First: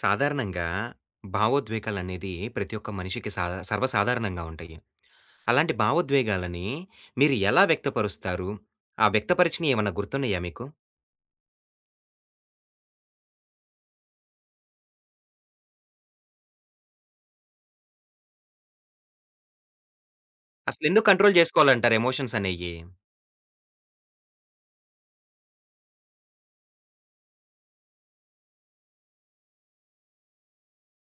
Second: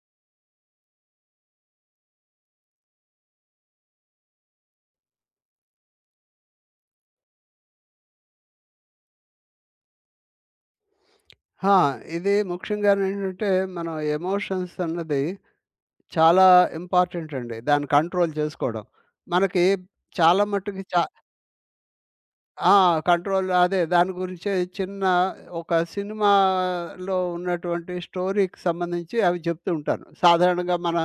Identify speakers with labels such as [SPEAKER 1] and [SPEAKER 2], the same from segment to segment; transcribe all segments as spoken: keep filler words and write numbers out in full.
[SPEAKER 1] సాధారణంగా భావోద్వేగాలనేది ప్రతి ఒక్క మనిషికి సాధా సర్వసాధారణంగా ఉంటాయి. అలాంటి భావోద్వేగాలని మీరు ఎలా వ్యక్తపరుస్తారు? ఆ వ్యక్తపరిచినయి ఏమన్నా గుర్తున్నాయా మీకు?
[SPEAKER 2] ఆ! ఇది ముఖ్యంగానేంటంటే, మనం ఎమోషన్స్ అన్నది చాలా ఇంపార్టెంట్ అండి. దాన్ని కంట్రోల్ చేసుకోవడం. మనకి చాలా మట్టుకి చా
[SPEAKER 1] అసలెందుకు కంట్రోల్ జేసుకోవాలంటారు ఎమోషన్స్ అనేయి?
[SPEAKER 2] ఆ! కంట్రోల్ అదే దాని గురించే చిన్న ఒక సినిమాలో ఉన్నటువంటి స్టోరీకి సంబంధించి అవి చెప్తూ ఉంటాను. సాధారణంగా మన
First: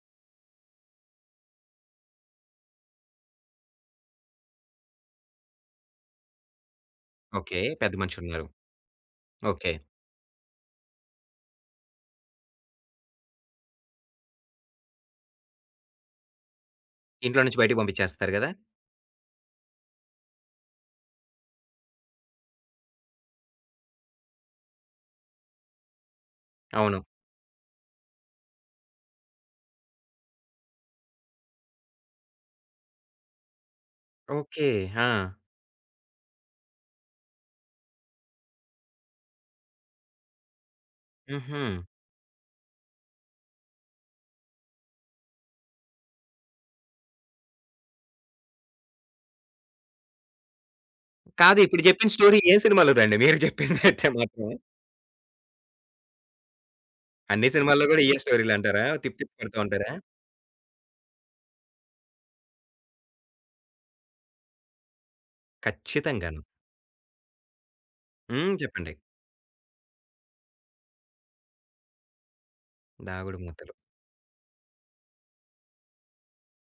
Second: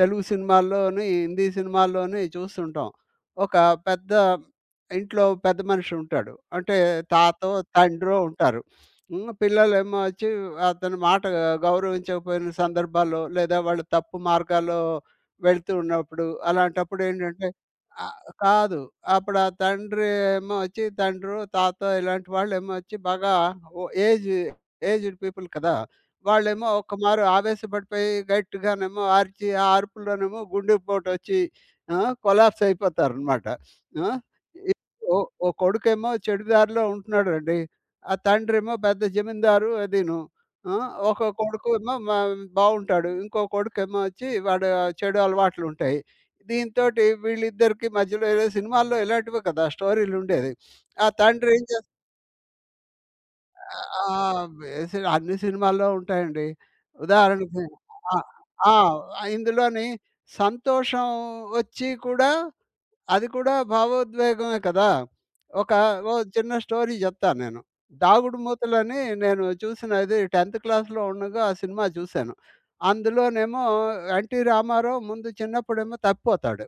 [SPEAKER 2] తెలుగు సినిమాల్లోని, హిందీ సినిమాల్లోని చూస్తుంటాం. ఒక పెద్ద ఇంట్లో పెద్ద మనిషి ఉంటాడు. అంటే తాతో,
[SPEAKER 1] ఓకే. పెద్ద
[SPEAKER 2] తండ్రో
[SPEAKER 1] మనుషులున్నారు.
[SPEAKER 2] ఉంటారు. హ్మ్.
[SPEAKER 1] ఓకే.
[SPEAKER 2] పిల్లలేమో వచ్చి అతని మాట గౌరవించకపోయిన సందర్భాల్లో లేదా వాళ్ళు తప్పు మార్గాల్లో వెళ్తూ ఉన్నప్పుడు అలాంటప్పుడు
[SPEAKER 1] ఇంట్లో
[SPEAKER 2] ఏంటంటే
[SPEAKER 1] నుంచి బయటికి
[SPEAKER 2] ఆ!
[SPEAKER 1] పంపించేస్తారు గదా!
[SPEAKER 2] కాదు. అప్పుడు ఆ తండ్రి ఏమో వచ్చి తండ్రో, తాతో ఇలాంటి వాళ్ళేమో వచ్చి బాగా ఓ ఏజ్ ఏజ్డ్ పీపుల్ కదా! వాళ్ళేమో
[SPEAKER 1] అవును.
[SPEAKER 2] ఒక్కమారు ఆవేశపడిపోయి గట్టిగానేమో అరిచి, ఆ అరుపులోనేమో గుండెపోటొచ్చి ఆ! కొలాప్స్ అయిపోతారనమాట. ఆ!
[SPEAKER 1] ఓకే.
[SPEAKER 2] ఇ
[SPEAKER 1] ఆ!
[SPEAKER 2] ఓ ఓ కొడుకేమో చెడు దారిలో ఉంటున్నాడండి. ఆ తండ్రేమో పెద్ద జమీందారు అదీను. ఆ! ఒక
[SPEAKER 1] హుహు.
[SPEAKER 2] కొడుకేమో మ బావుంటాడు. ఇంకో కొడుకేమో వచ్చి వాడు చెడు అలవాట్లుంటాయి. దీనితోటి వీళ్ళిద్దరికి మధ్యలో ఏదో సినిమాల్లో ఇలాంటివే కదా స్టోరీలు ఉండేది. ఆ తండ్రి
[SPEAKER 1] కాదు
[SPEAKER 2] ఏం
[SPEAKER 1] ఇప్పుడు
[SPEAKER 2] చేస్తా
[SPEAKER 1] జెప్పిన స్టోరీ ఏ సినిమాలోదండి మీరు
[SPEAKER 2] ఆ!
[SPEAKER 1] జెప్పిందైతే మాత్రం?
[SPEAKER 2] వేసి అన్ని సినిమాల్లో ఉంటాయండి.
[SPEAKER 1] అన్ని
[SPEAKER 2] ఉదాహరణకి
[SPEAKER 1] సినిమాల్లో గూడా
[SPEAKER 2] ఆ!
[SPEAKER 1] ఇయ్యే
[SPEAKER 2] ఆ!
[SPEAKER 1] స్టోరీలంటారా? తిప్పి తిప్పి కొడతా
[SPEAKER 2] ఇందులోని
[SPEAKER 1] ఉంటారా?
[SPEAKER 2] సంతోషం వచ్చి కూడా అది కూడా భావోద్వేగమే కదా! ఒక ఓ
[SPEAKER 1] ఖచ్చితంగాను.
[SPEAKER 2] చిన్న స్టోరీ జెప్తాను నేను. 'దాగుడు
[SPEAKER 1] హ్మ్. చెప్పండి.
[SPEAKER 2] మూతలని' నేను చూసినది టెంత్ క్లాస్‌లో ఉండగా ఆ సినిమా చూశాను.
[SPEAKER 1] 'దాగుడు
[SPEAKER 2] అందులోనేమో
[SPEAKER 1] మూతలు.'
[SPEAKER 2] 'ఎన్టీ రామారావు' ముందు చిన్నప్పుడేమో తప్పిపోతాడు.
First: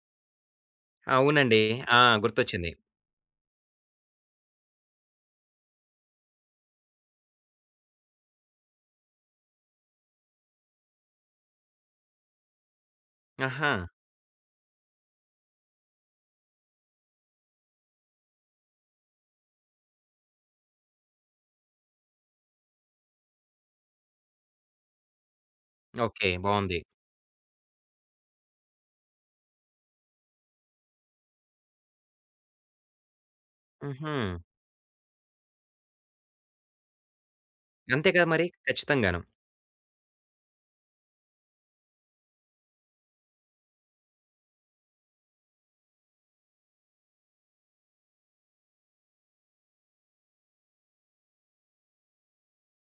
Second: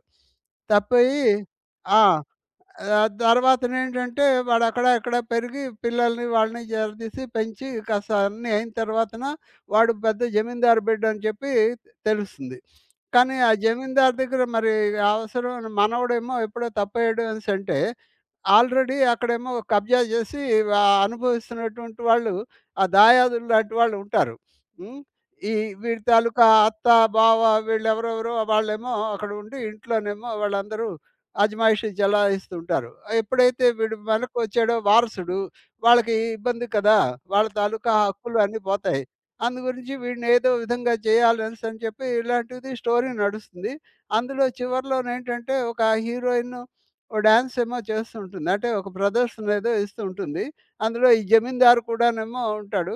[SPEAKER 2] తప్పిపోయి
[SPEAKER 1] అవునండి.
[SPEAKER 2] ఆ!
[SPEAKER 1] ఆ! గుర్తొచ్చింది.
[SPEAKER 2] ఆహ్, తర్వాతనేంటంటే వాడక్కడ, ఇక్కడ పెరిగి పిల్లల్ని వాళ్ళని జరదీసి పెంచి కాస్త అన్నీ అయిన తర్వాతన వాడు పెద్ద జమీందారు బిడ్డని చెప్పి తెలుస్తుంది. కానీ ఆ
[SPEAKER 1] ఆహా!
[SPEAKER 2] జమీందారు దగ్గర మరి అవసరం మనవడేమో ఎప్పుడో తప్పేయడు అనేసంటే, ఆల్రెడీ అక్కడేమో కబ్జా చేసి ఆహ్, అనుభవిస్తున్నటువంటి వాళ్ళు ఆ దాయాదులు లాంటి వాళ్ళు ఉంటారు. హ్మ్. ఈ వీడి
[SPEAKER 1] ఓకే.
[SPEAKER 2] తాలూకా
[SPEAKER 1] బావుంది.
[SPEAKER 2] అత్త, బావ వీళ్ళెవరెవరో వాళ్ళేమో అక్కడ ఉండి ఇంట్లోనేమో వాళ్ళందరూ అజమాయిషీ చెలాయిస్తుంటారు. ఎప్పుడైతే వీడు
[SPEAKER 1] హుహు.
[SPEAKER 2] వెనక్కి వచ్చాడో వారసుడు, వాళ్ళకి ఇబ్బంది కదా! వాళ్ళ తాలూకా
[SPEAKER 1] అంతే కదా
[SPEAKER 2] హక్కులు
[SPEAKER 1] మరి.
[SPEAKER 2] అన్నీ పోతాయి.
[SPEAKER 1] ఖచ్చితంగాను.
[SPEAKER 2] అందు గురించి వీడిని ఏదో విధంగా చేయాలనేసని చెప్పి ఇలాంటిది స్టోరీ నడుస్తుంది. అందులో చివర్లోనేంటంటే ఒక హీరోయిను ఓ డాన్స్ ఏమో చేస్తూ ఉంటుంది. అంటే ఒక ప్రదర్శన ఏదో ఇస్తూ ఉంటుంది. అందులో ఈ జమీందారు కూడానేమో ఉంటాడు.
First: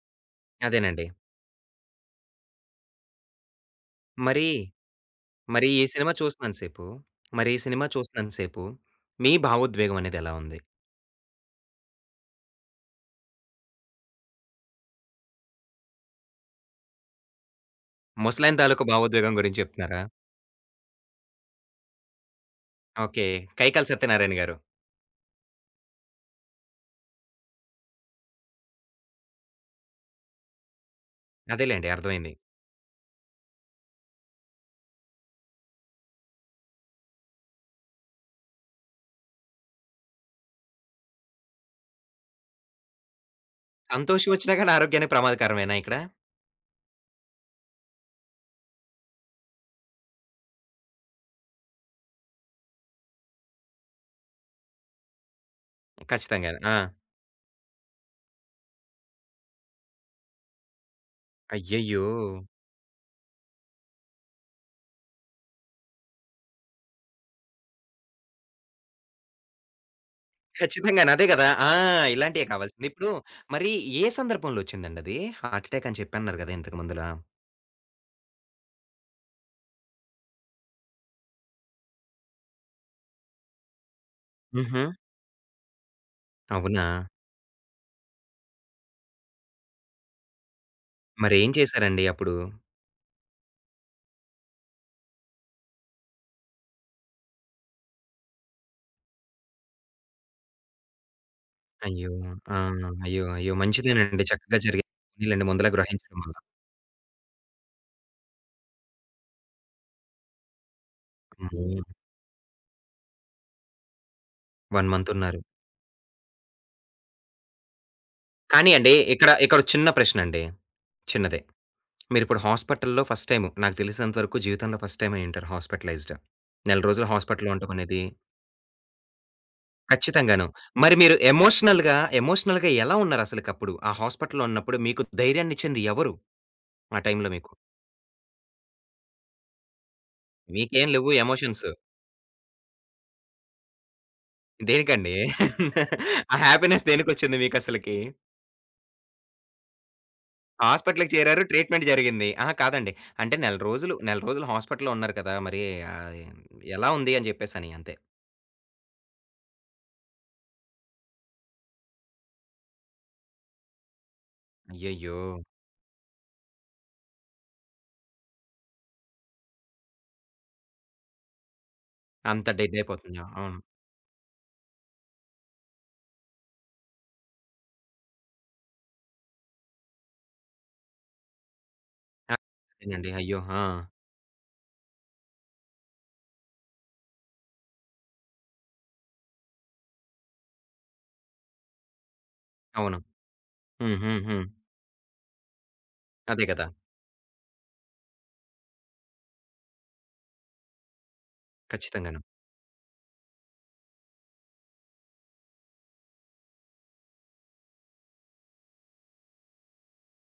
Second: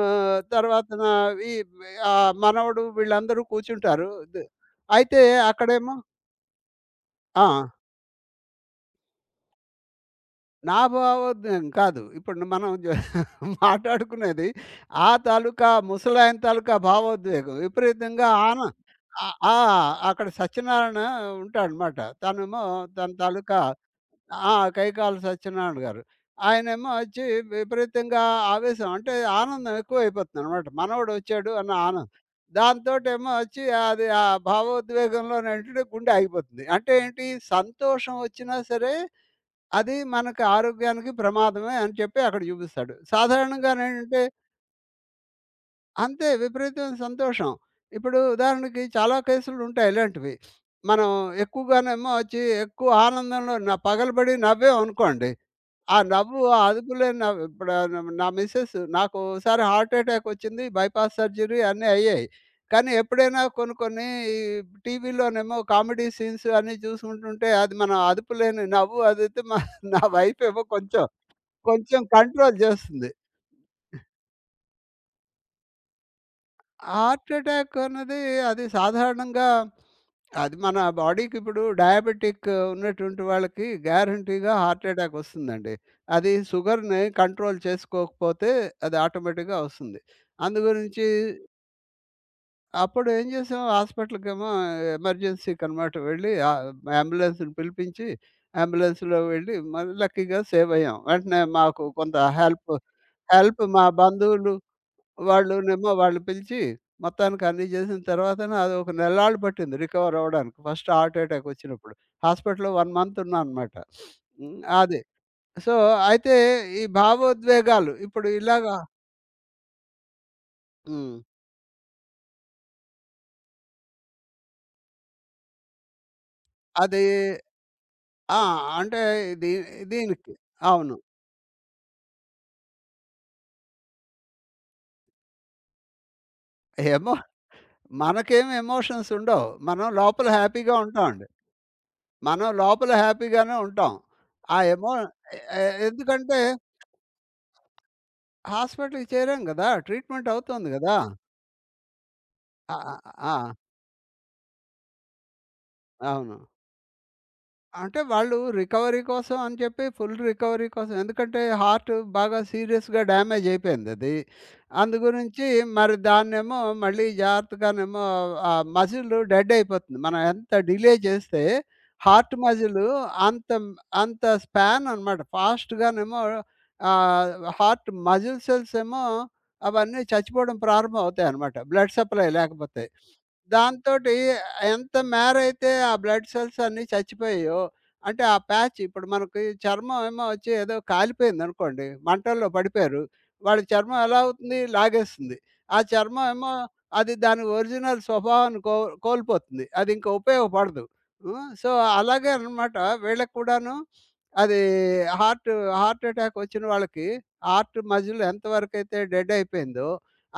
[SPEAKER 2] ఆహ్, తర్వాతన
[SPEAKER 1] అదేనండి.
[SPEAKER 2] ఈ ఆహ్, మనవడు వీళ్ళందరూ కూర్చుంటారు. ద
[SPEAKER 1] మరి,
[SPEAKER 2] అయితే
[SPEAKER 1] మరి ఈ
[SPEAKER 2] అక్కడేమో
[SPEAKER 1] సినిమా చూస్తున్నంత సేపు,
[SPEAKER 2] ఆ!
[SPEAKER 1] మరి ఈ సినిమా చూస్తున్నంత సేపు మీ భావోద్వేగం అనేది ఎలా ఉంది?
[SPEAKER 2] నా భావోద్వేగం కాదు. ఇప్పుడు మనం జ మాట్లాడుకునేది ఆ తాలూకా ముసలాయన తాలూకా భావోద్వేగం. విపరీతంగా
[SPEAKER 1] ముసలాయన
[SPEAKER 2] ఆన
[SPEAKER 1] తాలూకు
[SPEAKER 2] ఆ!
[SPEAKER 1] భావోద్వేగం
[SPEAKER 2] ఆ!
[SPEAKER 1] గురించి చెప్తున్నారా?
[SPEAKER 2] అక్కడ సత్యనారాయణ ఉంటాడనమాట. తనేమో తన
[SPEAKER 1] ఓకే.
[SPEAKER 2] తాలూకా
[SPEAKER 1] కైకాల సత్యనారాయణ
[SPEAKER 2] ఆ!
[SPEAKER 1] గారు.
[SPEAKER 2] కైకాల సత్యనారాయణ గారు. ఆయనేమో వచ్చి విపరీతంగా ఆవేశం అంటే ఆనందం ఎక్కువైపోతుందనమాట. మనవడు వచ్చాడు అన్న
[SPEAKER 1] అదేలెండి
[SPEAKER 2] ఆనందం.
[SPEAKER 1] అర్థమైంది.
[SPEAKER 2] దాంతోటేమో వచ్చి అది ఆ భావోద్వేగంలోనేంటంటే గుండె ఆగిపోతుంది. అంటే ఏంటి సంతోషం వచ్చినా సరే అది మనకి ఆరోగ్యానికి ప్రమాదమే అని చెప్పి అక్కడ చూపిస్తాడు. సాధారణంగా నేనంటే
[SPEAKER 1] సంతోషం వచ్చినా గాని ఆరోగ్యానికి ప్రమాదకరమేనా ఇక్కడ?
[SPEAKER 2] అంతే విపరీతమైన సంతోషం. ఇప్పుడు ఉదాహరణకి చాలా కేసులుంటాయి ఇలాంటివి. మనం ఎక్కువగానేమో వచ్చి ఎక్కువ ఆనందంలో న పగలబడి నవ్వామనుకోండి. ఆ నవ్వు
[SPEAKER 1] ఖచ్చితంగాను.
[SPEAKER 2] ఆ
[SPEAKER 1] ఆ!
[SPEAKER 2] అదుపు లేని నవ్వు ఇప్పుడు ఆ నా మిసెస్ నాకు ఓసారి హార్ట్ అటాక్ వచ్చింది. బైపాస్ సర్జరీ అన్నీ
[SPEAKER 1] అయ్యయ్యో!
[SPEAKER 2] అయ్యాయి. కానీ ఎప్పుడైనా కొన్ని కొన్ని ఈ టీవీలోనేమో కామెడీ సీన్స్ అన్నీ చూసుకుంటుంటే అది మనం అదుపులేని నవ్వు అదైతే మా నా వైఫ్ ఏమో కొంచెం
[SPEAKER 1] ఖచ్చితంగాను. అదే గదా! ఆ!
[SPEAKER 2] కొంచెం
[SPEAKER 1] ఇలాంటియే
[SPEAKER 2] కంట్రోల్
[SPEAKER 1] కావాల్సింది.
[SPEAKER 2] చేస్తుంది.
[SPEAKER 1] ఇప్పుడు మరి ఏ సందర్భంలో ఒచ్చిందండది? హార్ట్ అటాక్ అని చెప్పన్నారు గదా! ఇంతకు ముందుల.
[SPEAKER 2] హార్ట్ అటాక్ అన్నది అది సాధారణంగా అది మన బాడీకి ఇప్పుడు డయాబెటిక్ ఉన్నటువంటి వాళ్ళకి గ్యారంటీగా
[SPEAKER 1] హుహు.
[SPEAKER 2] హార్ట్ అటాక్ వస్తుందండి. అది
[SPEAKER 1] అవునా?
[SPEAKER 2] షుగర్‌ని కంట్రోల్ చేసుకోకపోతే అది ఆటోమేటిక్‌గా వస్తుంది. అందు గురించి
[SPEAKER 1] మరేం చేశారండి అప్పుడు?
[SPEAKER 2] అప్పుడు ఏం చేసాం హాస్పిటల్‌కేమో ఎమర్జెన్సీకి అనమాట వెళ్ళి ఆహ్, అంబులెన్స్‌ని పిలిపించి అంబులెన్స్‌లో వెళ్ళి మరి లక్కీగా సేవ్ అయ్యాం. వెంటనే మాకు
[SPEAKER 1] అయ్యో!
[SPEAKER 2] కొంత
[SPEAKER 1] ఆ!
[SPEAKER 2] హెల్ప్,
[SPEAKER 1] అయ్యో! అయ్యో!
[SPEAKER 2] హెల్ప్ మా
[SPEAKER 1] మంచిదేనండి.
[SPEAKER 2] బంధువులు
[SPEAKER 1] చక్కగా జరిగింది. పోనీలెండి ముందులా
[SPEAKER 2] వాళ్ళనేమో
[SPEAKER 1] గ్రహించడం
[SPEAKER 2] వాళ్ళు
[SPEAKER 1] వల్ల.
[SPEAKER 2] పిలిచి మొత్తానికి అన్నీ చేసిన తర్వాతన అదొక నెల్లాళ్ళు పట్టింది రికవర్ అవ్వడానికి. ఫస్ట్ హార్ట్ అటాక్
[SPEAKER 1] హ్మ్.
[SPEAKER 2] వచ్చినప్పుడు. హాస్పిటల్‌లో వన్ మంత్ ఉన్నా అనమాట. హ్మ్.
[SPEAKER 1] ఒక
[SPEAKER 2] అది.
[SPEAKER 1] మంత్ ఉన్నారు.
[SPEAKER 2] సో, అయితే ఈ భావోద్వేగాలు ఇప్పుడు ఇలాగ
[SPEAKER 1] కానీ అండి ఇక్కడ ఇక్కడ చిన్న ప్రశ్నండి.
[SPEAKER 2] హ్మ్.
[SPEAKER 1] చిన్నదే. మీరిప్పుడు హాస్పిటల్‌లో ఫస్ట్ టైమ్ నాకు తెలిసినంత వరకు జీవితంలో ఫస్ట్ టైమ్ అయ్యుంటారు హాస్పిటలైజ్డ్. నెల
[SPEAKER 2] అది
[SPEAKER 1] రోజులు హాస్పిటల్‌లో ఉండమనేది
[SPEAKER 2] ఆ! అంటే దీ దీనికి
[SPEAKER 1] ఖచ్చితంగాను.
[SPEAKER 2] అవును.
[SPEAKER 1] మరి మీరు ఎమోషనల్‌గా, ఎమోషనల్‌గా ఎలా ఉన్నారసలకప్పుడు? ఆ హాస్పిటల్‌లో ఉన్నప్పుడు మీకు ధైర్యాన్నిచ్చింది ఎవరు? ఆ
[SPEAKER 2] ఏమో
[SPEAKER 1] టైంలో మీకు?
[SPEAKER 2] మనకేమి ఎమోషన్స్ ఉండవు. మనం లోపల హ్యాపీగా
[SPEAKER 1] మీకేం లెవ్వు
[SPEAKER 2] ఉంటామండి.
[SPEAKER 1] ఎమోషన్స్.
[SPEAKER 2] మనం లోపల హ్యాపీగానే ఉంటాం. ఆ ఎమో
[SPEAKER 1] దేనికండి?
[SPEAKER 2] ఎ ఎ
[SPEAKER 1] ఆ
[SPEAKER 2] ఎందుకంటే
[SPEAKER 1] హ్యాపీనెస్ దేనికొచ్చింది మీకసలకి?
[SPEAKER 2] హాస్పిటల్‌కి చేరాం గదా! ట్రీట్మెంట్ అవుతోంది గదా!
[SPEAKER 1] హాస్పిటల్‌కి చేరారు. ట్రీట్‌మెంట్ జరిగింది. అహా!
[SPEAKER 2] ఆ!
[SPEAKER 1] కాదండి.
[SPEAKER 2] ఆ! ఆ!
[SPEAKER 1] అంటే నెల రోజులు, నెల రోజులు హాస్పిటల్‌లో ఉన్నారు కదా! మరి ఆహ్,
[SPEAKER 2] అవును.
[SPEAKER 1] ఎలా ఉంది అని జెప్పేసని అంతే.
[SPEAKER 2] అంటే వాళ్ళు రికవరీ కోసం అని చెప్పి ఫుల్ రికవరీ కోసం ఎందుకంటే హార్ట్ బాగా సీరియస్‌గా డ్యామేజ్ అయిపోయిందది.
[SPEAKER 1] అయ్యయ్యో!
[SPEAKER 2] అందుగురించి మరి దాన్నేమో మళ్ళీ జాగ్రత్తగానేమో ఆ మజిల్ డెడ్ అయిపోతుంది. మనం ఎంత డిలే చేస్తే హార్ట్
[SPEAKER 1] అంత డెడ్
[SPEAKER 2] మజిల్
[SPEAKER 1] అయిపోతుందా?
[SPEAKER 2] అంత
[SPEAKER 1] అవును.
[SPEAKER 2] అంత స్పాన్ అనమాట ఫాస్ట్‌గానేమో ఆహ్, హార్ట్ మజిల్ సెల్స్ ఏమో అవన్నీ చచ్చిపోవడం ప్రారంభం అవుతాయన్నమాట. బ్లడ్ సప్లై
[SPEAKER 1] ఆ!
[SPEAKER 2] లేకపోతే.
[SPEAKER 1] అదేనండి. అయ్యో! ఆ!
[SPEAKER 2] దాంతోటి ఎంత మేరైతే ఆ బ్లడ్ సెల్స్ అన్నీ చచ్చిపోయాయో, అంటే ఆ ప్యాచ్ ఇప్పుడు మనకి చర్మం ఏమో వచ్చి ఏదో కాలిపోయిందనుకోండి, మంటల్లో
[SPEAKER 1] అవును.
[SPEAKER 2] పడిపోయారు. వాళ్ళ
[SPEAKER 1] హ్మ్.
[SPEAKER 2] చర్మం ఎలా
[SPEAKER 1] హ్మ్. హ్మ్.
[SPEAKER 2] అవుతుంది? లాగేస్తుంది. ఆ చర్మం
[SPEAKER 1] అదే
[SPEAKER 2] ఏమో
[SPEAKER 1] గదా!
[SPEAKER 2] అది దాని ఒరిజినల్ స్వభావాన్ని కో కోల్పోతుంది. అది ఇంక ఉపయోగపడదు. హ్మ్. సో,
[SPEAKER 1] ఖచ్చితంగాను.
[SPEAKER 2] అలాగే అనమాట వీళ్ళకి కూడాను అది హార్ట్ హార్ట్ అటాక్ వచ్చిన వాళ్ళకి హార్ట్ మజిల్ ఎంతవరకైతే డెడ్ అయిపోయిందో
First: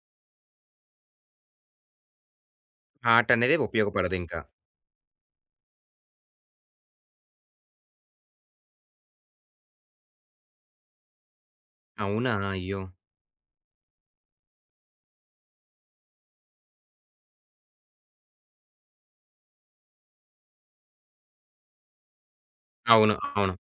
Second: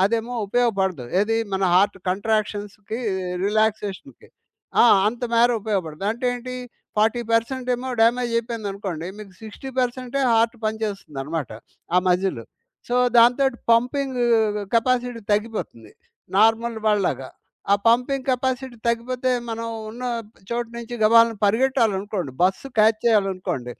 [SPEAKER 2] అదేమో ఉపయోగపడదు. ఏది మన హార్ట్ కంట్రాక్షన్స్‌కి,
[SPEAKER 1] హార్ట్ అనేది
[SPEAKER 2] రిలాక్సేషన్‌కి.
[SPEAKER 1] ఉపయోగపడదింక.
[SPEAKER 2] ఆ! అంత మేర ఉపయోగపడదు. అంటే ఏంటి నలభై శాతం ఏమో డ్యామేజ్ అయిపోయిందనుకోండి. మీకు అరవై శాతం హార్ట్ పనిచేస్తుందనమాట ఆ
[SPEAKER 1] అవునా!
[SPEAKER 2] మజిల్.
[SPEAKER 1] అయ్యో!
[SPEAKER 2] సో, దాంతోటి పంపింగ్ కెపాసిటీ తగ్గిపోతుంది. నార్మల్ వాళ్ళలాగా. ఆ పంపింగ్ కెపాసిటీ తగ్గిపోతే మనం ఉన్న చోటు నుంచి గబాల్న పరిగెట్టాలనుకోండి. బస్సు క్యాచ్
[SPEAKER 1] అవును. అవును.
[SPEAKER 2] చేయాలనుకోండి.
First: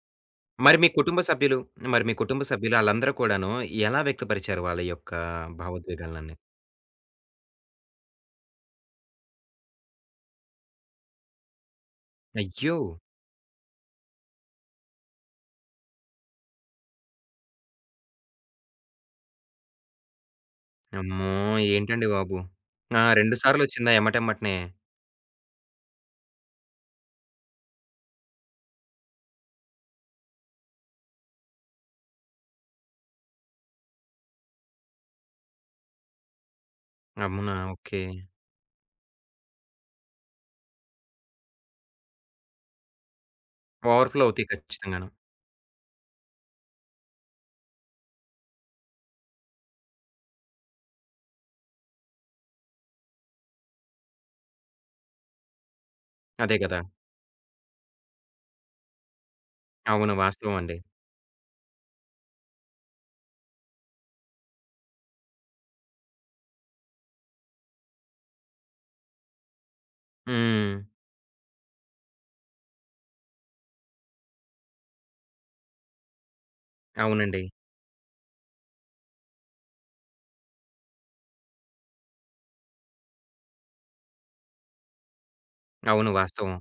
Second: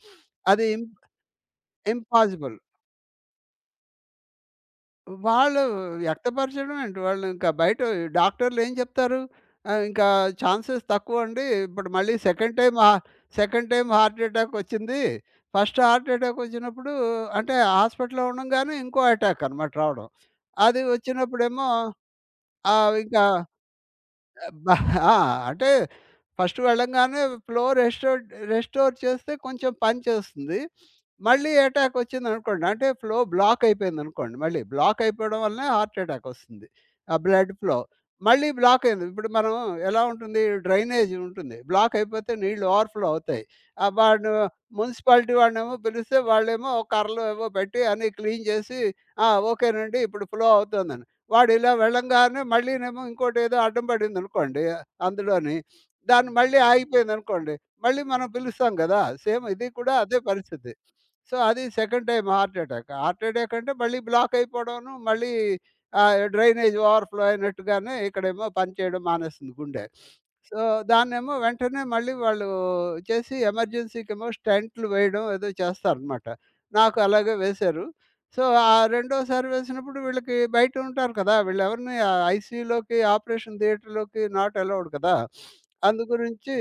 [SPEAKER 2] అది
[SPEAKER 1] మరి
[SPEAKER 2] ఇం
[SPEAKER 1] మీ కుటుంబ సభ్యులు, మరి మీ కుటుంబ
[SPEAKER 2] ఇంపాసిబుల్.
[SPEAKER 1] సభ్యులు ఆళ్ళందరూ కూడాను ఎలా వ్యక్తపరిచారు వాళ్ళ యొక్క
[SPEAKER 2] వాళ్ళు
[SPEAKER 1] భావోద్వేగాలన్నీ?
[SPEAKER 2] వ్యక్తపరచడం ఏంటి? వాళ్ళు ఇంకా బయట డాక్టర్లేం జెప్తారు? ఆహ్, ఇంకా ఛాన్సెస్ తక్కువండి. ఇప్పుడు మళ్ళీ సెకండ్ టైమ్
[SPEAKER 1] అయ్యో!
[SPEAKER 2] హా సెకండ్ టైమ్ హార్ట్ ఎటాకొచ్చింది. ఫస్ట్ హార్ట్ ఎటాకొచ్చినప్పుడు అంటే హాస్పిటల్‌లో ఉండంగానే ఇంకో ఎటాక్ అనమాట రావడం. అది
[SPEAKER 1] అమ్మో!
[SPEAKER 2] వచ్చినప్పుడేమో
[SPEAKER 1] ఏంటండి బాబు!
[SPEAKER 2] ఆహ్,
[SPEAKER 1] ఆ!
[SPEAKER 2] ఇంకా
[SPEAKER 1] రెండు సార్లొచ్చిందా ఎమ్మటెమ్మటనే?
[SPEAKER 2] అబ్బా! ఆ! అంటే ఫస్ట్ వెళ్ళంగానే ఫ్లో రెస్టోర్ రెస్టోర్ చేస్తే కొంచెం పని చేస్తుంది. మళ్ళీ అటాక్ వచ్చిందనుకోండి, అంటే ఫ్లో బ్లాక్ అయిపోయిందనుకోండి మళ్ళీ. బ్లాక్ అయిపోవడం వలనే హార్ట్ అటాక్ వస్తుంది. ఆ బ్లడ్
[SPEAKER 1] అవునా!
[SPEAKER 2] ఫ్లో.
[SPEAKER 1] ఓకే.
[SPEAKER 2] మళ్ళీ బ్లాక్ అయింది. ఇప్పుడు మనం ఎలా ఉంటుంది డ్రైనేజ్ ఉంటుంది. బ్లాక్ అయిపోతే నీళ్లు ఓవర్‌ఫ్లో అవుతాయి. ఆ!
[SPEAKER 1] ఓవర్‌ఫ్లో
[SPEAKER 2] వాడు
[SPEAKER 1] అవుతాయి ఖచ్చితంగాను.
[SPEAKER 2] మున్సిపాలిటీ వాడినేమో పిలిస్తే వాళ్ళేమో ఒక కర్రలు ఏవో పెట్టి అన్నీ క్లీన్ చేసి, "ఆ! ఓకేనండి ఇప్పుడు ఫ్లో అవుతోందని." వాడు ఇలా వెళ్ళంగానే మళ్ళీనేమో ఇంకోటేదో అడ్డం పడిందనుకోండి అందులోని. దాన్ని
[SPEAKER 1] అదే
[SPEAKER 2] మళ్ళీ
[SPEAKER 1] గదా!
[SPEAKER 2] ఆగిపోయిందనుకోండి, మళ్ళీ మనం పిలుస్తాం గదా! సేమ్ ఇది కూడా
[SPEAKER 1] అవును.
[SPEAKER 2] అదే
[SPEAKER 1] వాస్తవం
[SPEAKER 2] పరిస్థితి.
[SPEAKER 1] అండి.
[SPEAKER 2] సో, అది second time heart attack. Heart attack అంటే మళ్ళీ బ్లాక్ అయిపోవడను, మళ్ళీ ఆహ్, డ్రైనేజ్ ఓవర్‌ఫ్లో అయినట్టుగానే ఇక్కడేమో పనిచేయడం మానేస్తుంది గుండె. సో,
[SPEAKER 1] హ్మ్.
[SPEAKER 2] దాన్నేమో వెంటనే మళ్ళీ వాళ్ళు చేసి ఎమర్జెన్సీకేమో స్టంట్లు వేయడం ఏదో చేస్తారనమాట. నాకు అలాగే
[SPEAKER 1] అవునండి.
[SPEAKER 2] వేశారు. సో, ఆ రెండో సర్వేసినప్పుడు వీళ్ళకి బయట ఉంటారు కదా! వీళ్ళెవరిని ఆ ఐసీయూలోకి, ఆపరేషన్ థియేటర్‌లోకి నాట్ అలౌడ్ కదా!
[SPEAKER 1] అవును.
[SPEAKER 2] అందుగురించి
[SPEAKER 1] వాస్తవం.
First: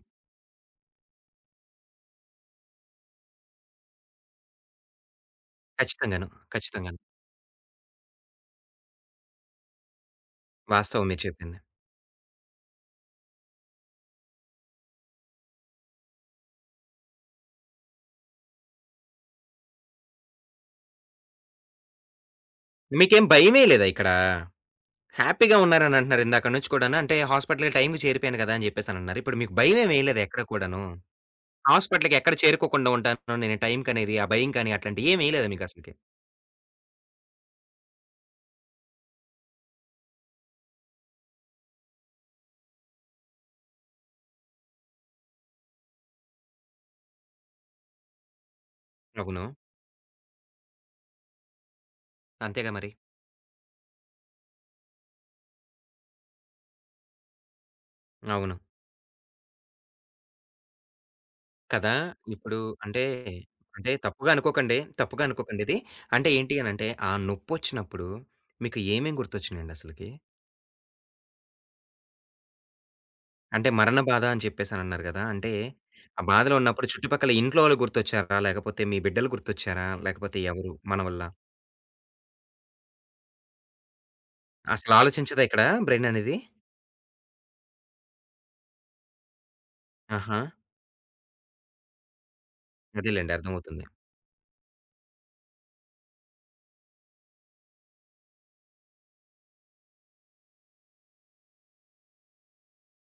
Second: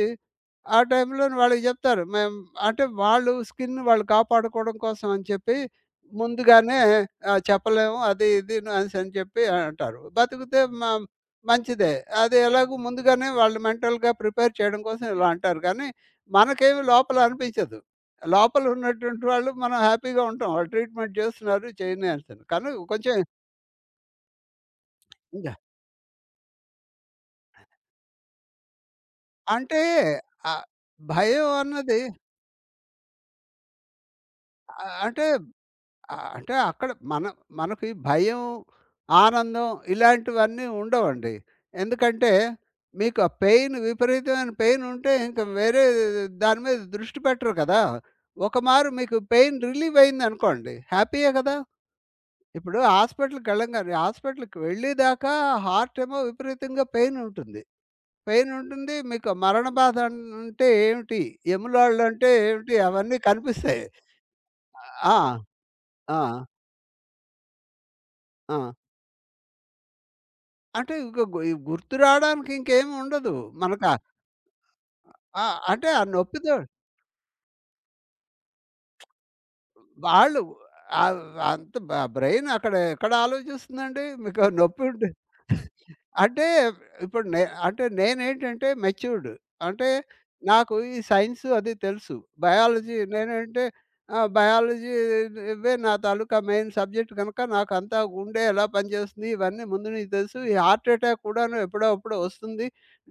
[SPEAKER 2] ఆ టైంలోని వాళ్ళకి జెప్తారు. మేము అంటే వాళ్ళు స్కిన్ వాళ్ళు కాపాడుకోవడం కోసం అని చెప్పి
[SPEAKER 1] ఖచ్చితంగాను.
[SPEAKER 2] ముందుగానే
[SPEAKER 1] ఖచ్చితంగాను.
[SPEAKER 2] ఆహ్, చెప్పలేము అది ఇది అనేసని చెప్పి అంటారు. బతికితే మ
[SPEAKER 1] వాస్తవం మీరు చెప్పింది.
[SPEAKER 2] మంచిదే. అది ఎలాగో ముందుగానే వాళ్ళు మెంటల్‌గా ప్రిపేర్ చేయడం కోసం ఇలా అంటారు. కానీ మనకేమి లోపల అనిపించదు. లోపల ఉన్నటువంటి వాళ్ళు మనం హ్యాపీగా ఉంటాం. వాళ్ళు ట్రీట్‌మెంట్ చేస్తున్నారు చేయని అంటాను. కానీ కొంచెం
[SPEAKER 1] మీకేం భయమేయలేదా ఇక్కడ?
[SPEAKER 2] ఇంగ
[SPEAKER 1] హ్యాపీగా ఉన్నారని అంటున్నారు ఇందాక నుంచి కూడాను. అంటే హాస్పిటల్‌కి టైంకి చేరిపోయాను గదా! అని జెప్పేసనన్నారు. ఇప్పుడు మీకు
[SPEAKER 2] అంటే
[SPEAKER 1] భయమేమేయలేదా ఎక్కడ
[SPEAKER 2] ఆహ్,
[SPEAKER 1] కూడాను?
[SPEAKER 2] భయం అన్నది
[SPEAKER 1] హాస్పిటల్‌కి ఎక్కడ చేరుకోకుండా ఉంటాను నేను టైంకనేది, ఆ భయం కానీ
[SPEAKER 2] ఆహ్,
[SPEAKER 1] అట్లాంటియి
[SPEAKER 2] అంటే
[SPEAKER 1] ఏమేయలేదా మీకసలకి?
[SPEAKER 2] ఆహ్, అంటే అక్కడ మన మనకి భయం, ఆనందం ఇలాంటివన్నీ ఉండవండి. ఎందుకంటే మీకు ఆ పెయిన్ విపరీతమైన పెయిన్ ఉంటే ఇంక వేరే దాని మీద దృష్టి పెట్టరు కదా! ఒకమారు మీకు
[SPEAKER 1] అవును.
[SPEAKER 2] పెయిన్ రిలీవ్ అయిందనుకోండి హ్యాపీయే కదా!
[SPEAKER 1] అంతేగా
[SPEAKER 2] ఇప్పుడు
[SPEAKER 1] మరి.
[SPEAKER 2] హాస్పిటల్‌కెళ్ళంగానే హాస్పిటల్‌కి వెళ్ళేదాకా హార్ట్ ఏమో విపరీతంగా పెయిన్ ఉంటుంది. పెయిన్
[SPEAKER 1] అవును.
[SPEAKER 2] ఉంటుంది. మీకు మరణ బాధ అంటే ఏమిటి?
[SPEAKER 1] కదా!
[SPEAKER 2] ఎములాళ్ళు అంటే
[SPEAKER 1] ఇప్పుడు
[SPEAKER 2] ఏమిటి?
[SPEAKER 1] అంటే,
[SPEAKER 2] అవన్నీ కనిపిస్తాయి.
[SPEAKER 1] అంటే తప్పుగా అనుకోకండి.
[SPEAKER 2] ఆ!
[SPEAKER 1] తప్పుగా అనుకోకండిది. అంటే
[SPEAKER 2] ఆ!
[SPEAKER 1] ఏంటి అనంటే, ఆ నొప్పొచ్చినప్పుడు
[SPEAKER 2] ఆ!
[SPEAKER 1] మీకు ఏమేం గుర్తొచ్చినియండి అసలకి?
[SPEAKER 2] అంటే ఇంక గు గుర్తు రావడానికి ఇంకేమి ఉండదు.
[SPEAKER 1] అంటే
[SPEAKER 2] మనక
[SPEAKER 1] మరణ బాధ అని చెప్పేసనన్నారు గదా!
[SPEAKER 2] ఆ! ఆ,
[SPEAKER 1] అంటే
[SPEAKER 2] అంటే ఆ
[SPEAKER 1] ఆ
[SPEAKER 2] నొప్పితో
[SPEAKER 1] బాధలో ఉన్నప్పుడు చుట్టుపక్కల ఇంట్లో వాళ్ళు గుర్తొచ్చారా? లేకపోతే మీ బిడ్డలు గుర్తొచ్చారా? లేకపోతే
[SPEAKER 2] వాళ్ళు
[SPEAKER 1] ఎవరు మన
[SPEAKER 2] ఆహ్,
[SPEAKER 1] వల్ల?
[SPEAKER 2] అంత బ బ్రెయిన్ అక్కడ ఎక్కడ ఆలోచిస్తుందండి? మీకు నొప్పి ఉంటే
[SPEAKER 1] అసలాలోచించదా ఇక్కడ బ్రెయిన్ అనేది?
[SPEAKER 2] అంటే ఇప్పుడు నే అంటే నేనేంటంటే మెచ్యూర్డ్. అంటే
[SPEAKER 1] ఆహా!
[SPEAKER 2] నాకు ఈ సైన్స్ అది తెలుసు. బయాలజీ
[SPEAKER 1] అదేలెండి
[SPEAKER 2] నేనంటే
[SPEAKER 1] అర్థమవుతుంది.
[SPEAKER 2] ఆహ్, బయాలజీ ఇవే నా తాలూకా మెయిన్ సబ్జెక్ట్ కనుక నాకంతా గుండె ఎలా పనిచేస్తుంది ఇవన్నీ ముందు నుంచి తెలుసు. ఈ హార్ట్ అటాక్ కూడాను ఎప్పుడో అప్పుడు వస్తుంది.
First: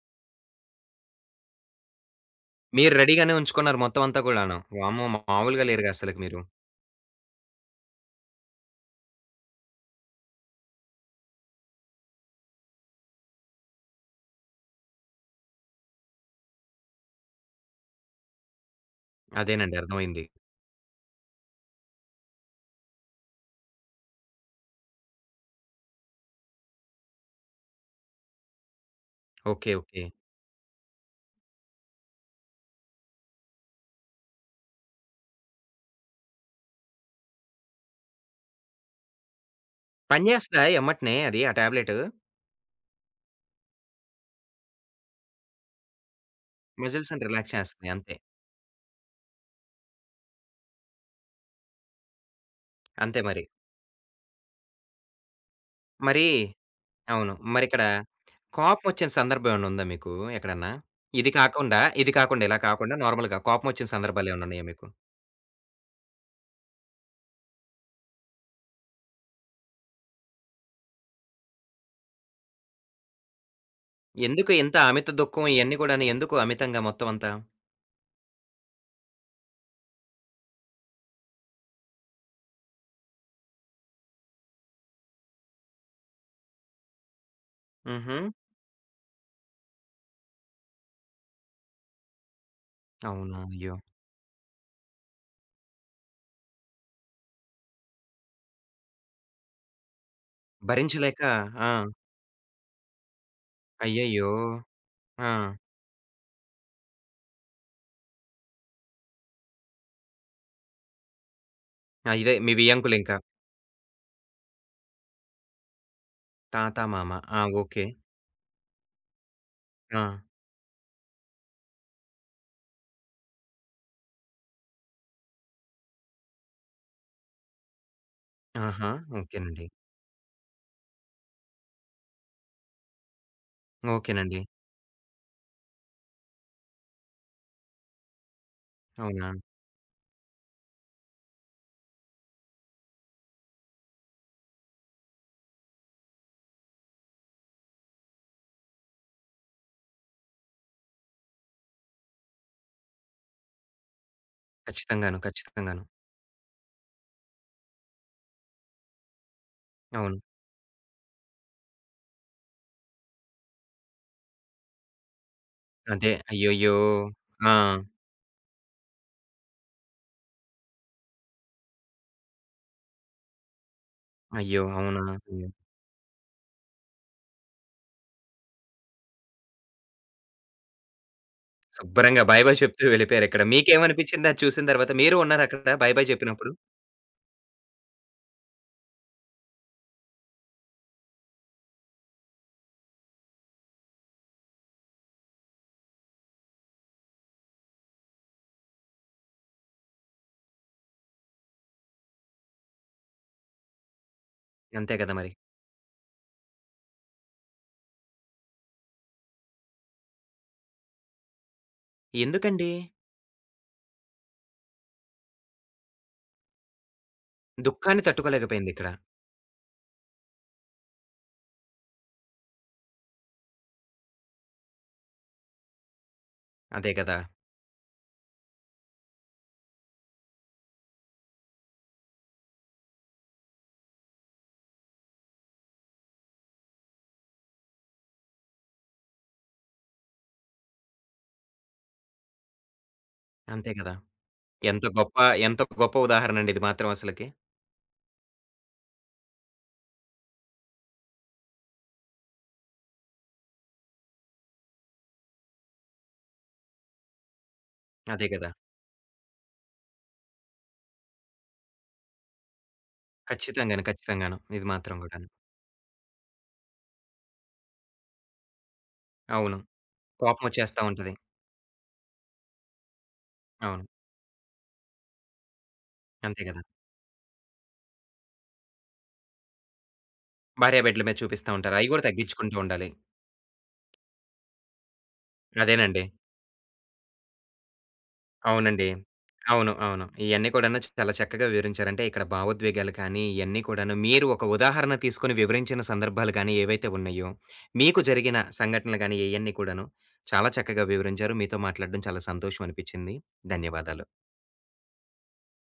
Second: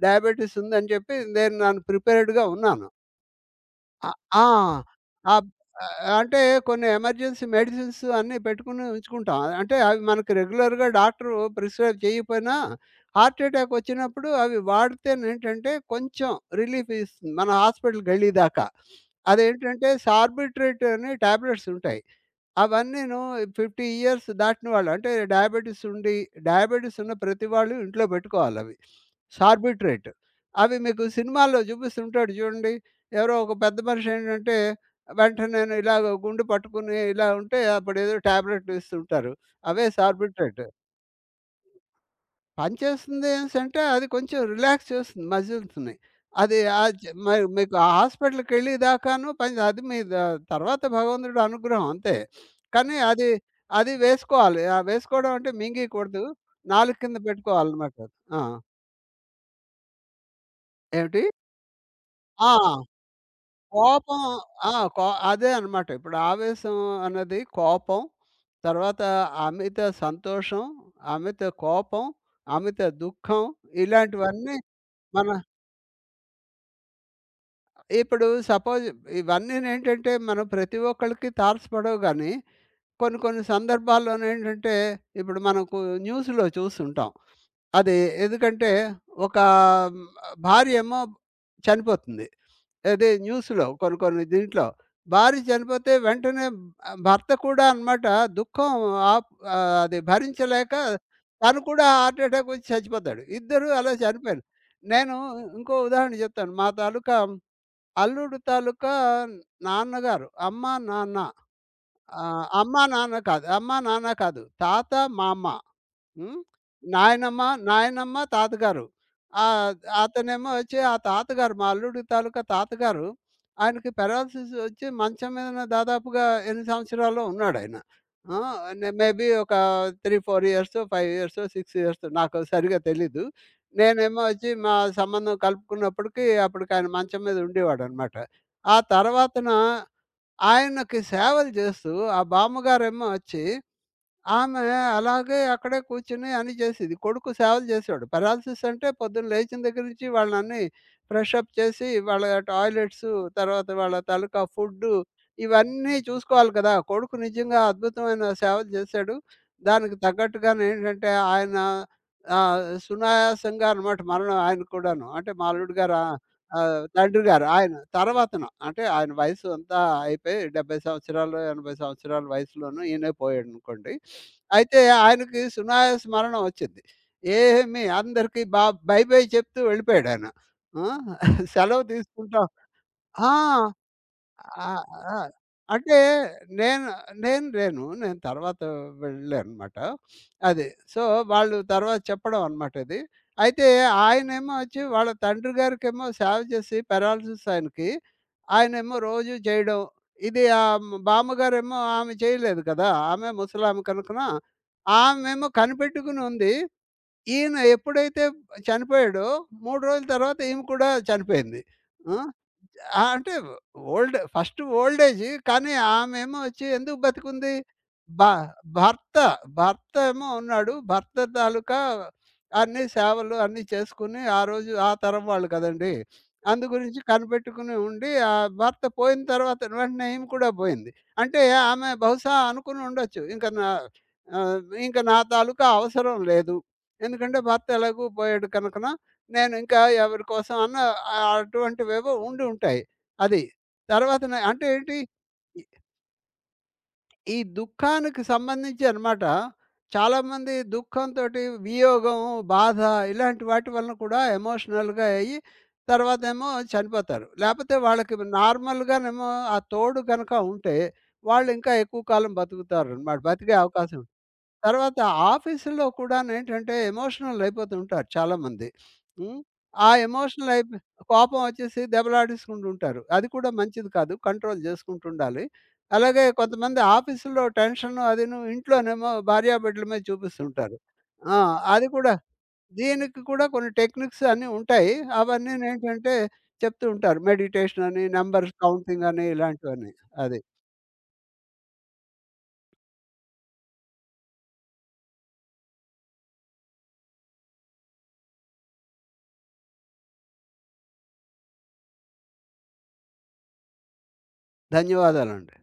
[SPEAKER 2] డయాబెటిస్ ఉందని చెప్పి నేను నన్ను ప్రిపేర్డ్‌గా ఉన్నాను.
[SPEAKER 1] మీరు రెడీగానే ఉంచుకున్నారు మొత్తం
[SPEAKER 2] అ
[SPEAKER 1] అంతా
[SPEAKER 2] ఆ!
[SPEAKER 1] కూడాను. వామ్మో!
[SPEAKER 2] అబ్
[SPEAKER 1] మామూలుగా లేరుగా అసలకి
[SPEAKER 2] అంటే
[SPEAKER 1] మీరు.
[SPEAKER 2] కొన్ని ఎమర్జెన్సీ మెడిసిన్స్ అన్నీ పెట్టుకుని ఉంచుకుంటాం. అంటే అవి మనకు రెగ్యులర్‌గా డాక్టరు ప్రిస్క్రైబ్ చేయకపోయినా హార్ట్ అటాక్ వచ్చినప్పుడు అవి వాడితేనేంటంటే కొంచెం రిలీఫ్ ఇస్తుంది. మన హాస్పిటల్‌కెళ్ళేదాకా.
[SPEAKER 1] అదేనండి
[SPEAKER 2] అదేంటంటే
[SPEAKER 1] అర్థమైంది.
[SPEAKER 2] సార్బిట్రేట్ అని టాబ్లెట్స్ ఉంటాయి. అవన్నీను యాభై ఇయర్స్ దాటిన వాళ్ళు అంటే డయాబెటిస్ ఉండి డయాబెటిస్ ఉన్న ప్రతి వాళ్ళు ఇంట్లో పెట్టుకోవాలవి.
[SPEAKER 1] ఓకే. ఓకే.
[SPEAKER 2] సార్బిట్రేట్ అవి మీకు సినిమాల్లో చూపిస్తుంటాడు చూడండి. ఎవరో ఒక పెద్ద మనిషి ఏంటంటే వెంటనేను ఇలాగ గుండు పట్టుకుని ఇలా ఉంటే అప్పుడేదో టాబ్లెట్ ఇస్తుంటారు. అవే
[SPEAKER 1] పని
[SPEAKER 2] సార్బిట్రేట్.
[SPEAKER 1] చేస్తదా ఎమ్మటనే అది ఆ టాబ్లెటు?
[SPEAKER 2] పనిచేస్తుంది అనేసంటే అది కొంచెం రిలాక్స్ చేస్తుంది మజిల్స్‌ని. అది ఆహ్, చ్
[SPEAKER 1] మజిల్స్‌ని
[SPEAKER 2] మరి
[SPEAKER 1] రిలాక్స్
[SPEAKER 2] మీకు ఆ
[SPEAKER 1] చేస్తది అంతే.
[SPEAKER 2] హాస్పిటల్‌కెళ్ళి దాకాను పని అది మీ ద తర్వాత భగవంతుడి అనుగ్రహం అంతే. కానీ
[SPEAKER 1] అంతే
[SPEAKER 2] అది,
[SPEAKER 1] మరి.
[SPEAKER 2] అది వేసుకోవాలి. ఆ! వేసుకోవడం అంటే మింగీయకూడదు.
[SPEAKER 1] మరి
[SPEAKER 2] నాలుక కింద
[SPEAKER 1] అవును. మరిక్కడ
[SPEAKER 2] పెట్టుకోవాలన్నమాట. ఆ!
[SPEAKER 1] కోపమొచ్చిన సందర్భం ఏమన్నా ఉందా మీకు ఎక్కడన్నా?
[SPEAKER 2] ఏమిటి?
[SPEAKER 1] ఇది కాకుండా, ఇది కాకుండా
[SPEAKER 2] ఆ!
[SPEAKER 1] ఇలా కాకుండా నార్మల్‌గా కోపమొచ్చిన
[SPEAKER 2] కోపం
[SPEAKER 1] సందర్భాలేమన్నా ఉన్నాయా
[SPEAKER 2] ఆ!
[SPEAKER 1] మీకు?
[SPEAKER 2] కో అదే అన్నమాట. ఇప్పుడు ఆవేశం అన్నది కోపం, తర్వాత అమిత సంతోషం, అమిత కోపం, అమిత దుఃఖం
[SPEAKER 1] ఎందుకు
[SPEAKER 2] ఇలాంటివన్నీ
[SPEAKER 1] ఇంత అమిత
[SPEAKER 2] మన
[SPEAKER 1] దుఃఖం ఇయన్నీ కూడాను ఎందుకు అమితంగా మొత్తం అంతా?
[SPEAKER 2] ఇప్పుడు సపోజ్ ఇవన్నీనేంటంటే మనం ప్రతి ఒక్కళ్ళకి తారసపడవు గానీ, కొన్ని కొన్ని సందర్భాల్లోనేంటంటే, ఇప్పుడు మనకు న్యూస్‌లో చూస్తుంటాం. అది
[SPEAKER 1] హుహు.
[SPEAKER 2] ఎందుకంటే, ఒక హ్మ్, భార్యేమో చనిపోతుంది. అది
[SPEAKER 1] అవునా!
[SPEAKER 2] న్యూస్‌లో
[SPEAKER 1] అయ్యో!
[SPEAKER 2] కొన్ని కొన్ని దీంట్లో. భార్య చనిపోతే వెంటనే ఆహ్, భర్త కూడా అనమాట దుఃఖం ఆప్ ఆహ్, అది భరించలేక
[SPEAKER 1] భరించలేక
[SPEAKER 2] తను
[SPEAKER 1] ఆ!
[SPEAKER 2] కూడా హార్ట్ అటాక్ వచ్చి చచ్చిపోతాడు. ఇద్దరూ అలా
[SPEAKER 1] అయ్యయ్యో!
[SPEAKER 2] చనిపోయారు. నేను
[SPEAKER 1] ఆ!
[SPEAKER 2] ఇంకో ఉదాహరణ చెప్తాను. మా తాలూకా అల్లుడు తాలూకా నాన్నగారు. అమ్మ, నాన్న.
[SPEAKER 1] ఆ! ఇదే
[SPEAKER 2] ఆహ్,
[SPEAKER 1] మీ
[SPEAKER 2] అమ్మ, నాన్న
[SPEAKER 1] వియంకులింకా.
[SPEAKER 2] కాదు. అమ్మ, నాన్న కాదు. తాత, మామ. హ్మ్.
[SPEAKER 1] తాత, మామ.
[SPEAKER 2] నాయనమ్మ,
[SPEAKER 1] ఆ! ఓకే.
[SPEAKER 2] నాయనమ్మ, తాతగారు. ఆహ్,
[SPEAKER 1] ఆ!
[SPEAKER 2] అతనేమో వచ్చి ఆ తాతగారు మా అల్లుడి తాలూకా తాతగారు ఆయనకి పారాలిసిస్ వచ్చి మంచం మీదనే దాదాపుగా ఎన్ని సంవత్సరాలో ఉన్నాడాయన. ఆ! నే
[SPEAKER 1] ఆహా!
[SPEAKER 2] మేబీ ఒక
[SPEAKER 1] ఓకేనండి.
[SPEAKER 2] మూడు, నాలుగు ఇయర్సో, ఐదు ఇయర్సో, ఆరు ఇయర్సో నాకు సరిగ్గా తెలీదు. నేనేమో
[SPEAKER 1] ఓకేనండి.
[SPEAKER 2] వచ్చి మా సంబంధం కలుపుకున్నప్పటికి అప్పటికాయన మంచం మీద ఉండేవాడనమాట. ఆ
[SPEAKER 1] అవునా?
[SPEAKER 2] తర్వాతన ఆయనకి సేవలు చేస్తూ ఆ బామ్మగారేమో వచ్చి ఆమె అలాగే అక్కడే కూర్చొని అన్నీ చేసేది. కొడుకు సేవలు చేసేవాడు. పెరాలిసిస్ అంటే పొద్దున్న లేచిన దగ్గర నుంచి వాళ్ళనన్నీ ఫ్రెష్ అప్ చేసి, వాళ్ళ టాయిలెట్సు, తర్వాత వాళ్ళ తాలూకా ఫుడ్డు,
[SPEAKER 1] ఖచ్చితంగాను. ఖచ్చితంగాను.
[SPEAKER 2] ఇవన్నీ చూసుకోవాలి కదా! కొడుకు నిజంగా అద్భుతమైన సేవలు చేశాడు. దానికి
[SPEAKER 1] అవును.
[SPEAKER 2] తగ్గట్టుగానేంటంటే ఆయన ఆహ్, సునాయాసంగా అనమాట మరణం ఆయనకి కూడాను. అంటే మా అల్లుడు గారు ఆ!
[SPEAKER 1] అదే. అయ్యయ్యో!
[SPEAKER 2] ఆహ్, తండ్రి గారు.
[SPEAKER 1] ఆ!
[SPEAKER 2] ఆయన తర్వాతన అంటే ఆయన వయసు అంతా అయిపోయి డెబ్బై సంవత్సరాలు, ఎనభై సంవత్సరాల వయసులోనూ ఈయనే పోయాడనుకోండి.
[SPEAKER 1] అయ్యో!
[SPEAKER 2] అయితే
[SPEAKER 1] అవునా?
[SPEAKER 2] ఆయనకి
[SPEAKER 1] అయ్యో!
[SPEAKER 2] సునాయాస మరణం వచ్చింది. ఏమి అందరికి బా బై బై చెప్తూ వెళ్ళిపోయాడాయన. ఆ! సెలవు
[SPEAKER 1] శుభ్రంగా బాయ్
[SPEAKER 2] తీసుకుంటాం
[SPEAKER 1] బాయ్ చెప్తూ
[SPEAKER 2] ఆ!
[SPEAKER 1] వెళ్ళిపోయారిక్కడ. మీకేమనిపిచ్చింది అది
[SPEAKER 2] ఆ!
[SPEAKER 1] చూసిన తర్వాత?
[SPEAKER 2] ఆ!
[SPEAKER 1] మీరు ఉన్నారక్కడ బాయ్
[SPEAKER 2] అంటే
[SPEAKER 1] బాయ్ చెప్పినప్పుడు?
[SPEAKER 2] నేను నేను లేను. నేను తర్వాత వెళ్ళాననమాట. అది. సో, వాళ్ళు తర్వాత చెప్పడం అనమాట ఇది. అయితే ఆయనేమో వచ్చి వాళ్ళ తండ్రి గారికేమో సేవ చేసి పారాలిసిస్ ఆయనకి. ఆయనేమో రోజు చేయడం. ఇది ఆహ్, హ్మ్, బామ్మగారేమో ఆమె చేయలేదు కదా! ఆమె ముసలామె కనుకన
[SPEAKER 1] అంతే కదా మరి.
[SPEAKER 2] ఆమెమో కనిపెట్టుకుని ఉంది. ఈయన ఎప్పుడైతే చనిపోయాడో మూడు రోజుల తర్వాత ఈమె కూడా చనిపోయింది. ఆ!
[SPEAKER 1] ఎందుకండి?
[SPEAKER 2] ఆ! అంటే ఓల్డ్ ఫస్ట్ ఓల్డ్ ఏజ్ కానీ ఆమేమో వచ్చి ఎందుకు బతికుంది?
[SPEAKER 1] దుఃఖాన్ని
[SPEAKER 2] భ
[SPEAKER 1] తట్టుకోలేకపోయిందిక్కడ.
[SPEAKER 2] భర్త భర్త ఏమో ఉన్నాడు. భర్త తాలూకా అన్ని సేవలు అన్నీ చేసుకొని ఆ రోజు ఆ తరం వాళ్ళు కదండీ. అందు
[SPEAKER 1] అదే
[SPEAKER 2] గురించి
[SPEAKER 1] కదా!
[SPEAKER 2] కనిపెట్టుకుని ఉండి ఆ భర్త పోయిన తర్వాత వెంటనే ఈమె కూడా పోయింది. అంటే ఆమె బహుశా అనుకుని ఉండొచ్చు. ఇంక నా ఆహ్, ఇంక నా తాలూకా అవసరం లేదు. ఎందుకంటే భర్త ఎలాగూ పోయాడు కనుకన నేను ఇంకా ఎవరి కోసం అన్న ఆ- అటువంటివేవో ఉండి ఉంటాయి. అది.
[SPEAKER 1] అంతే కదా!
[SPEAKER 2] తర్వాతన అంటే
[SPEAKER 1] ఎంత
[SPEAKER 2] ఏంటి?
[SPEAKER 1] గొప్ప
[SPEAKER 2] ఈ
[SPEAKER 1] ఎంత గొప్ప ఉదాహరణండి ఇది మాత్రం అసలకి.
[SPEAKER 2] ఈ దుఃఖానికి సంబంధించి అనమాట. చాలామంది దుఃఖంతోటి వియోగం, బాధ ఇలాంటి వాటి వలన కూడా ఎమోషనల్‌గా అయ్యి తర్వాతేమో చనిపోతారు. లేపోతే వాళ్ళకి
[SPEAKER 1] అదే కదా!
[SPEAKER 2] నార్మల్‌గానేమో ఆ తోడు గనక ఉంటే, వాళ్ళు ఇంకా ఎక్కువ కాలం బతుకుతారనమాట. బతికే
[SPEAKER 1] ఖచ్చితంగాను.
[SPEAKER 2] అవకాశం
[SPEAKER 1] ఖచ్చితంగాను. ఇది
[SPEAKER 2] తర్వాత
[SPEAKER 1] మాత్రం గూడాను.
[SPEAKER 2] ఆఫీసులో కూడానేంటంటే ఎమోషనల్ అయిపోతుంటారు చాలామంది. హ్మ్.
[SPEAKER 1] అవును.
[SPEAKER 2] ఆ ఎమోషనల్ అయిపో
[SPEAKER 1] కోపమొచ్చేస్తా ఉంటది.
[SPEAKER 2] కోపం వచ్చేసి దెబ్బలాడేసుకుంటుంటారు. అది కూడా
[SPEAKER 1] అవును.
[SPEAKER 2] మంచిది కాదు. కంట్రోల్ చేసుకుంటుండాలి. అలాగే
[SPEAKER 1] అంతే గదా!
[SPEAKER 2] కొంతమంది ఆఫీసులో టెన్షన్ అదీను ఇంట్లోనేమో భార్య బిడ్డల మీద చూపిస్తుంటారు.
[SPEAKER 1] భార్యాబిడ్డల మీద
[SPEAKER 2] ఆ!
[SPEAKER 1] చూపిస్తా ఉంటారు.
[SPEAKER 2] అది
[SPEAKER 1] అయి గూడా
[SPEAKER 2] కూడా
[SPEAKER 1] తగ్గించుకుంటూ ఉండాలి.
[SPEAKER 2] దీనికి కూడా కొన్ని టెక్నిక్స్ అన్నీ ఉంటాయి.
[SPEAKER 1] అదేనండి.
[SPEAKER 2] అవన్నీనేంటంటే చెప్తూ ఉంటారు. మెడిటేషన్ అని, నంబర్స్
[SPEAKER 1] అవునండి.
[SPEAKER 2] కౌంటింగ్ అని
[SPEAKER 1] అవును.
[SPEAKER 2] ఇలాంటివన్నీ.
[SPEAKER 1] అవును.
[SPEAKER 2] అది.
[SPEAKER 1] ఇయన్నీ కూడాను చాలా చక్కగా వివరించారు. అంటే ఇక్కడ భావోద్వేగాలు కానీ, ఇయన్నీ కూడాను మీరు ఒక ఉదాహరణ తీసుకొని వివరించిన సందర్భాలు గానీ, ఏవైతే ఉన్నాయో, మీకు జరిగిన సంఘటనలు గానీ, ఇయన్నీ కూడాను చాలా చక్కగా వివరించారు. మీతో మాట్లాడడం చాలా సంతోషం అనిపిచ్చింది. ధన్యవాదాలు.
[SPEAKER 2] ధన్యవాదాలండి.